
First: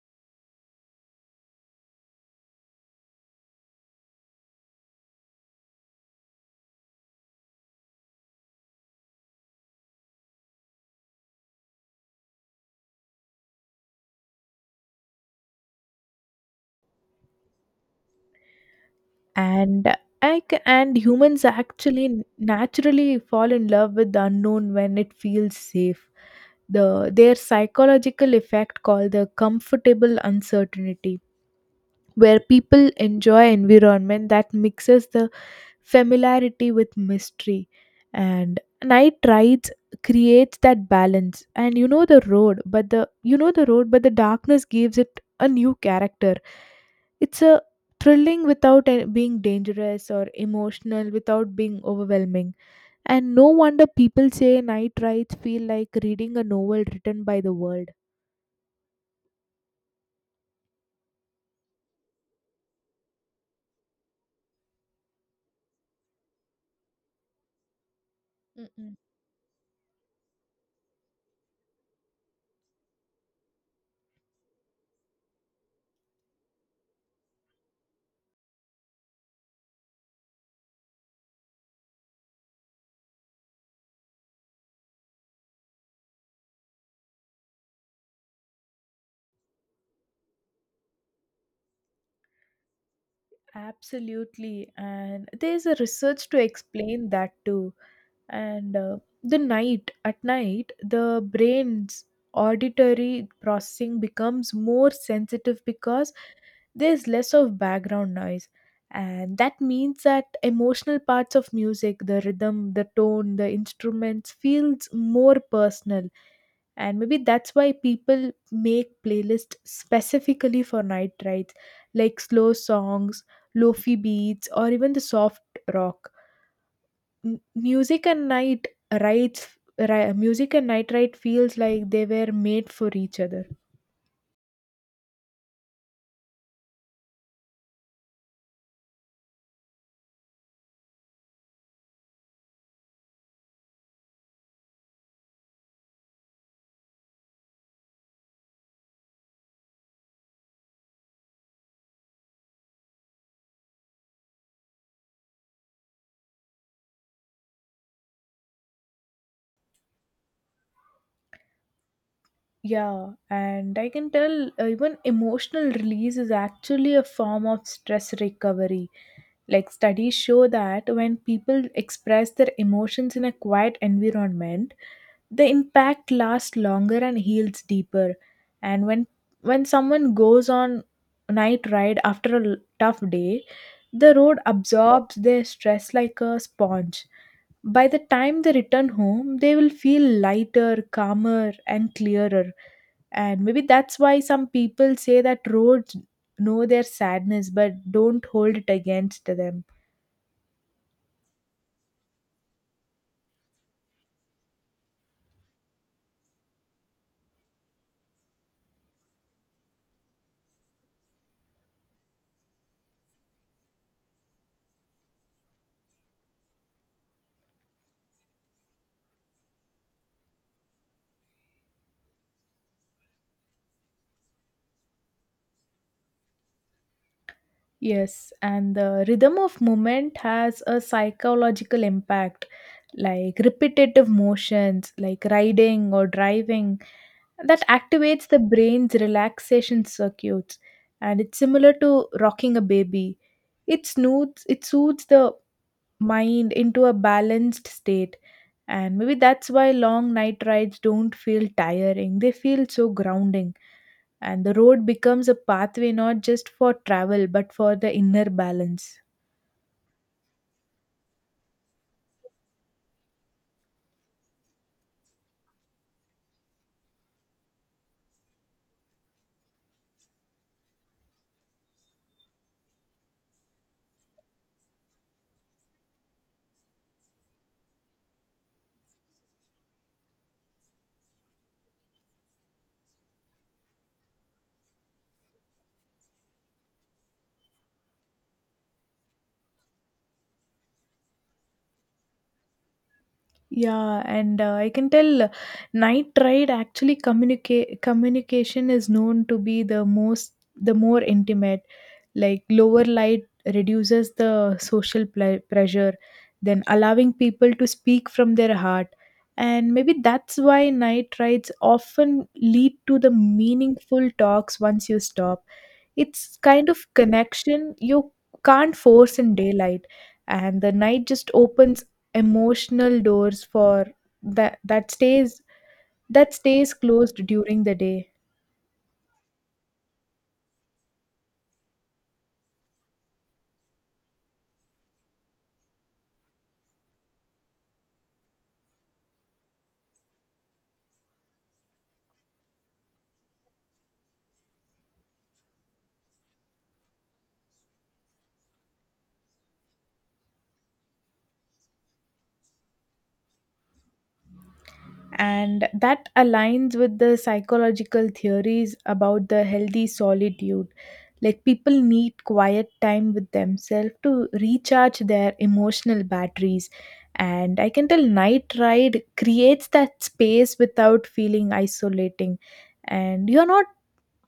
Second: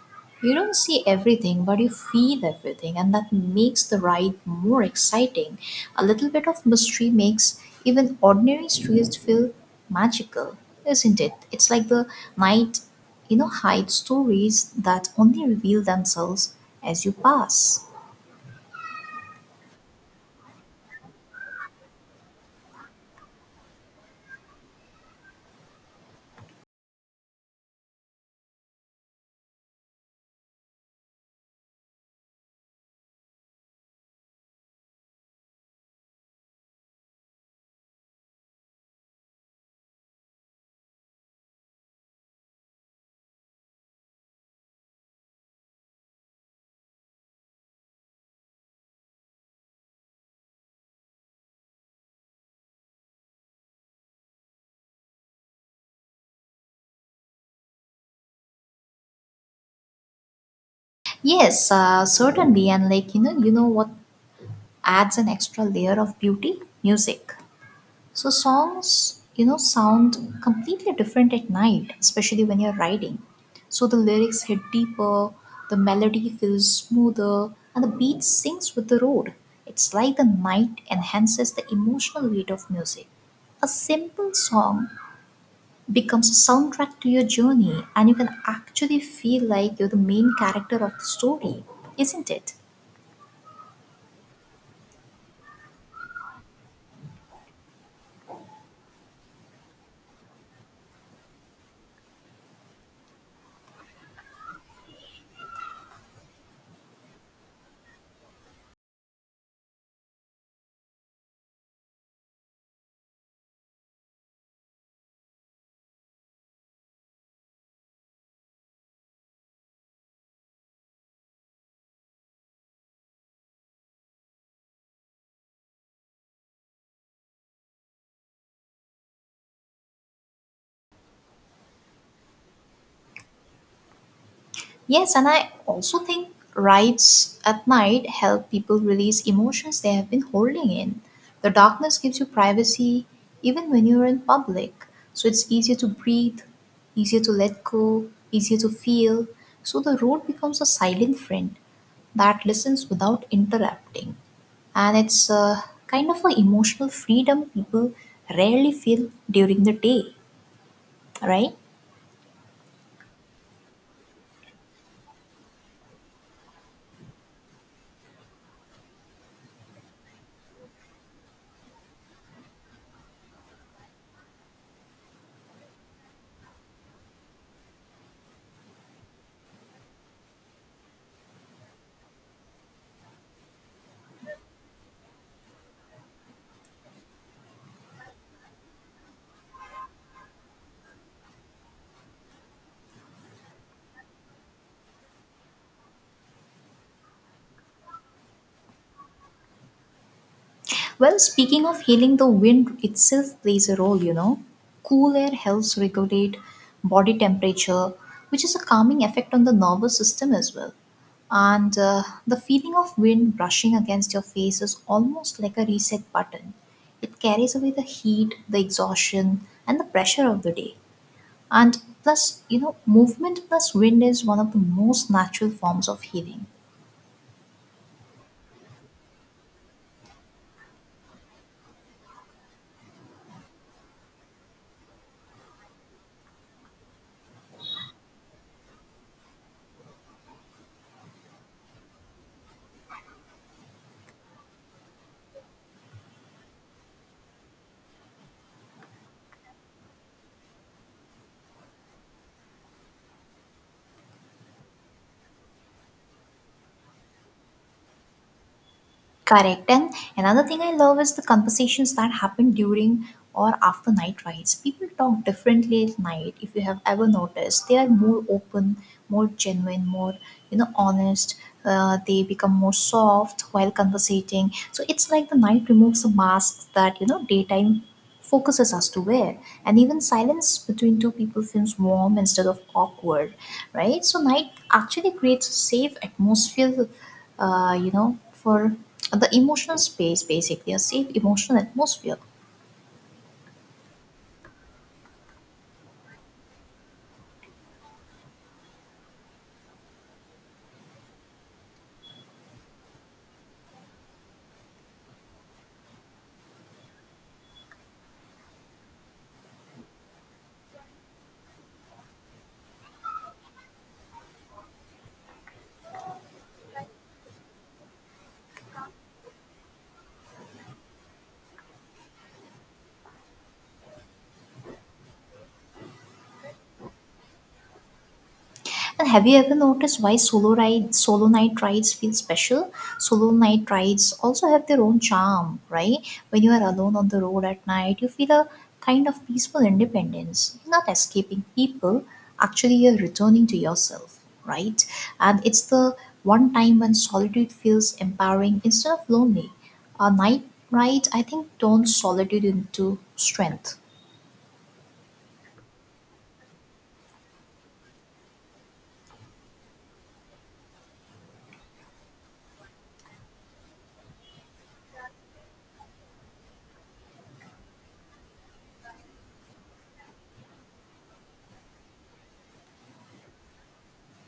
Speaker 1: You don't see everything, but you feel everything, and that makes the ride more exciting. A little bit of mystery makes even ordinary streets feel magical, isn't it? It's like the night, you know, hides stories that only reveal themselves as you pass.
Speaker 2: And and humans actually naturally fall in love with the unknown when it feels safe. The their psychological effect called the comfortable uncertainty, where people enjoy environment that mixes the familiarity with mystery, and night rides creates that balance. And you know the road but the You know the road, but the darkness gives it a new character. It's a thrilling without being dangerous, or emotional without being overwhelming, and no wonder people say night rides feel like reading a novel written by the world.
Speaker 1: Yes, certainly. And like, you know what adds an extra layer of beauty? Music. So
Speaker 2: Mm, mm.
Speaker 1: songs, you know, sound completely different at night, especially when you're riding. So the lyrics hit deeper, the melody feels smoother, and the beat syncs with the road. It's like the night enhances the emotional weight of music. A simple song becomes a soundtrack to your journey, and you can actually feel like you're the main character of the story, isn't it?
Speaker 2: Absolutely. And there's a research to explain that too. And the night, at night, the brain's auditory processing becomes more sensitive because there's less of background noise. And that means that emotional parts of music, the rhythm, the tone, the instruments, feels more personal. And maybe that's why people make playlists specifically for night rides, like slow songs, lofi beats, or even the soft rock. M- music and night rides Music and night ride feels like they were made for each other.
Speaker 1: Yes, and I also think rides at night help people release emotions they have been holding in. The darkness gives you privacy even when you're in public. So it's easier to breathe, easier to let go, easier to feel. So the road becomes a silent friend that listens without interrupting. And it's a kind of an emotional freedom people rarely feel during the day, right?
Speaker 2: Yeah, and I can tell even emotional release is actually a form of stress recovery. Like studies show that when people express their emotions in a quiet environment, the impact lasts longer and heals deeper. And when someone goes on night ride after a tough day, the road absorbs their stress like a sponge. By the time they return home, they will feel lighter, calmer, and clearer. And maybe that's why some people say that roads know their sadness but don't hold it against them.
Speaker 1: Well, speaking of healing, the wind itself plays a role, you know. Cool air helps regulate body temperature, which is a calming effect on the nervous system as well. And the feeling of wind brushing against your face is almost like a reset button. It carries away the heat, the exhaustion, and the pressure of the day. And plus, you know, movement plus wind is one of the most natural forms of healing.
Speaker 2: Yes, and the rhythm of movement has a psychological impact, like repetitive motions, like riding or driving, that activates the brain's relaxation circuits. And it's similar to rocking a baby. It soothes the mind into a balanced state, and maybe that's why long night rides don't feel tiring, they feel so grounding, and the road becomes a pathway not just for travel but for the inner balance.
Speaker 1: Correct. And another thing I love is the conversations that happen during or after night rides. People talk differently at night, if you have ever noticed. They are more open, more genuine, more, you know, honest. They become more soft while conversating. So it's like the night removes the masks that, you know, daytime focuses us to, where and even silence between two people feels warm instead of awkward, right? So night actually creates a safe atmosphere, you know, for the emotional space, basically a safe emotional atmosphere.
Speaker 2: Yeah and uh, i can tell night ride actually communicate communication is known to be the more intimate. Like lower light reduces the social pressure, then allowing people to speak from their heart. And maybe that's why night rides often lead to the meaningful talks once you stop. It's kind of connection you can't force in daylight, and the night just opens emotional doors for that that stays that stays closed during the day.
Speaker 1: And have you ever noticed why solo night rides feel special? Solo night rides also have their own charm, right? When you are alone on the road at night, you feel a kind of peaceful independence. You're not escaping people, actually you're returning to yourself, right? And it's the one time when solitude feels empowering instead of lonely. A night ride, I think, turns solitude into strength.
Speaker 2: And that aligns with the psychological theories about the healthy solitude. Like people need quiet time with themselves to recharge their emotional batteries, and I can tell night ride creates that space without feeling isolating, and you're not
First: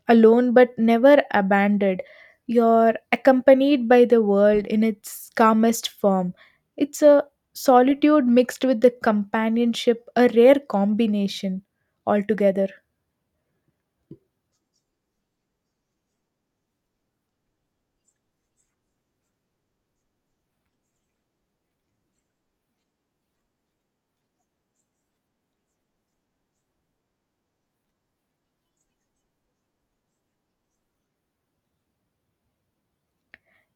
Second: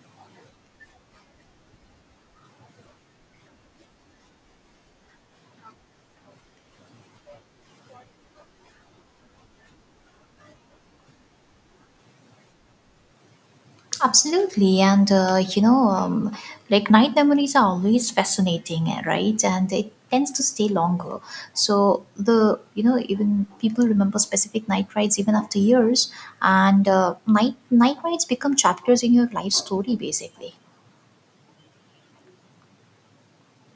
Speaker 2: alone but never abandoned. You're accompanied by the world in its calmest form. It's a solitude mixed with the companionship, a rare combination altogether.
Speaker 1: Absolutely, and like night memories are always fascinating, eh, right? And it tends to stay longer. So the you know even people remember specific night rides even after years, and night rides become chapters in your life story basically.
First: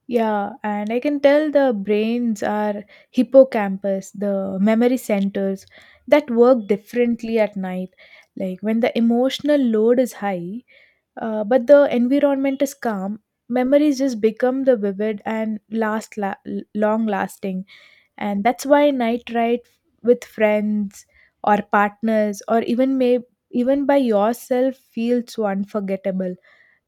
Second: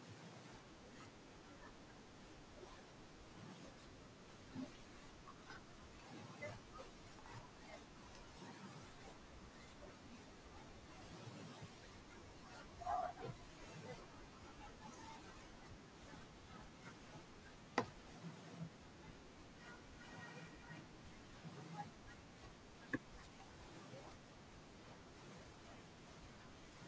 Speaker 2: Yeah, and I can tell the brains are hippocampus, the memory centers that work differently at night. Like when the emotional load is high, but the environment is calm, memories just become the vivid and long lasting, and that's why night ride with friends or partners or even may even by yourself feels so unforgettable.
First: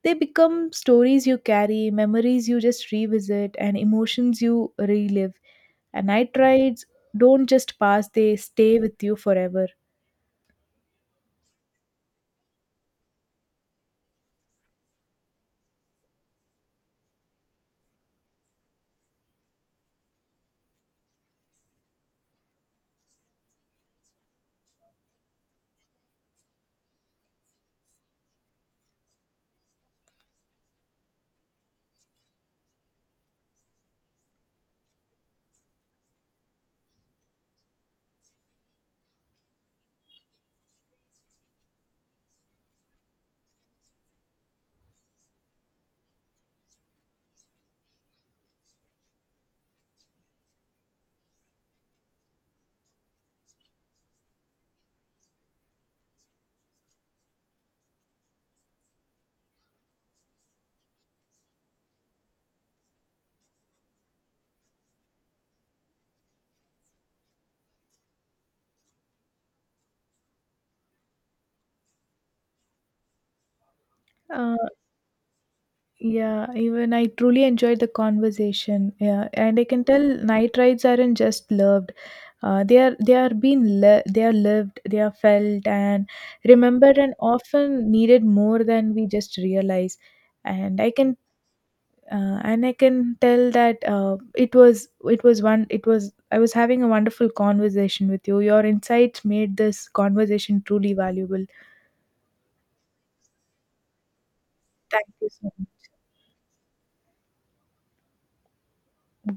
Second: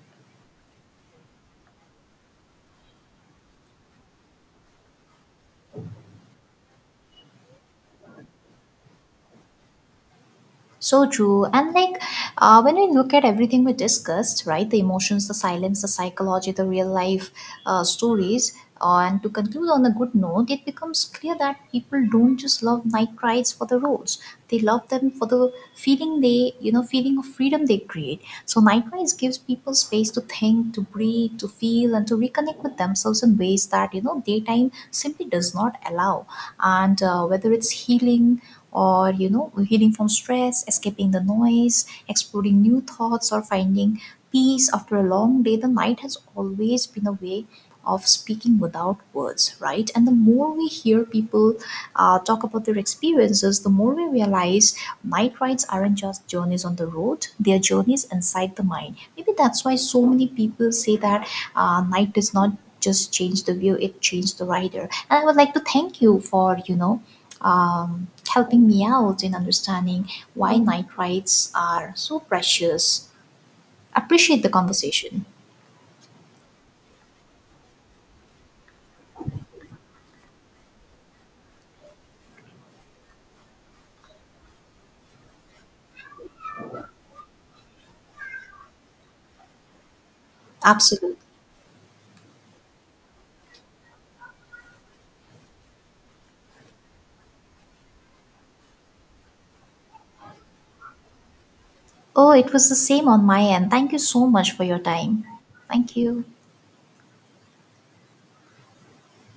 Speaker 2: They become stories you carry, memories you just revisit, and emotions you relive. And night rides don't just pass; they stay with you forever.
Speaker 1: So true. And like when we look at everything we discussed, right, the emotions, the silence, the psychology, the real life stories, and to conclude on a good note, it becomes clear that people don't just love night rides for the roads. They love them for the feeling they, you know, feeling of freedom they create. So night rides gives people space to think, to breathe, to feel, and to reconnect with themselves in ways that, you know, daytime simply does not allow. And whether it's healing, or you know healing from stress, escaping the noise, exploring new thoughts, or finding peace after a long day, the night has always been a way of speaking without words, right? And the more we hear people talk about their experiences, the more we realize night rides aren't just journeys on the road, they are journeys inside the mind. Maybe that's why so many people say that night does not just change the view, it changed the rider. And I would like to thank you for you know helping me out in understanding why night rides are so precious. Appreciate the
Speaker 2: Uh,
Speaker 1: conversation.
Speaker 2: Yeah, even I truly enjoyed the conversation. Yeah, and I can tell night rides aren't just loved. They are lived, they are felt and remembered, and often needed more than we just realize. And I can
Speaker 1: Absolutely.
Speaker 2: and I can tell that it was one it was I was having a wonderful conversation with you. Your insights made this conversation truly valuable.
Speaker 1: Oh, it was the same on my end. Thank you so much for your
Speaker 2: Thank
Speaker 1: time.
Speaker 2: you so
Speaker 1: Thank you.
Speaker 2: much.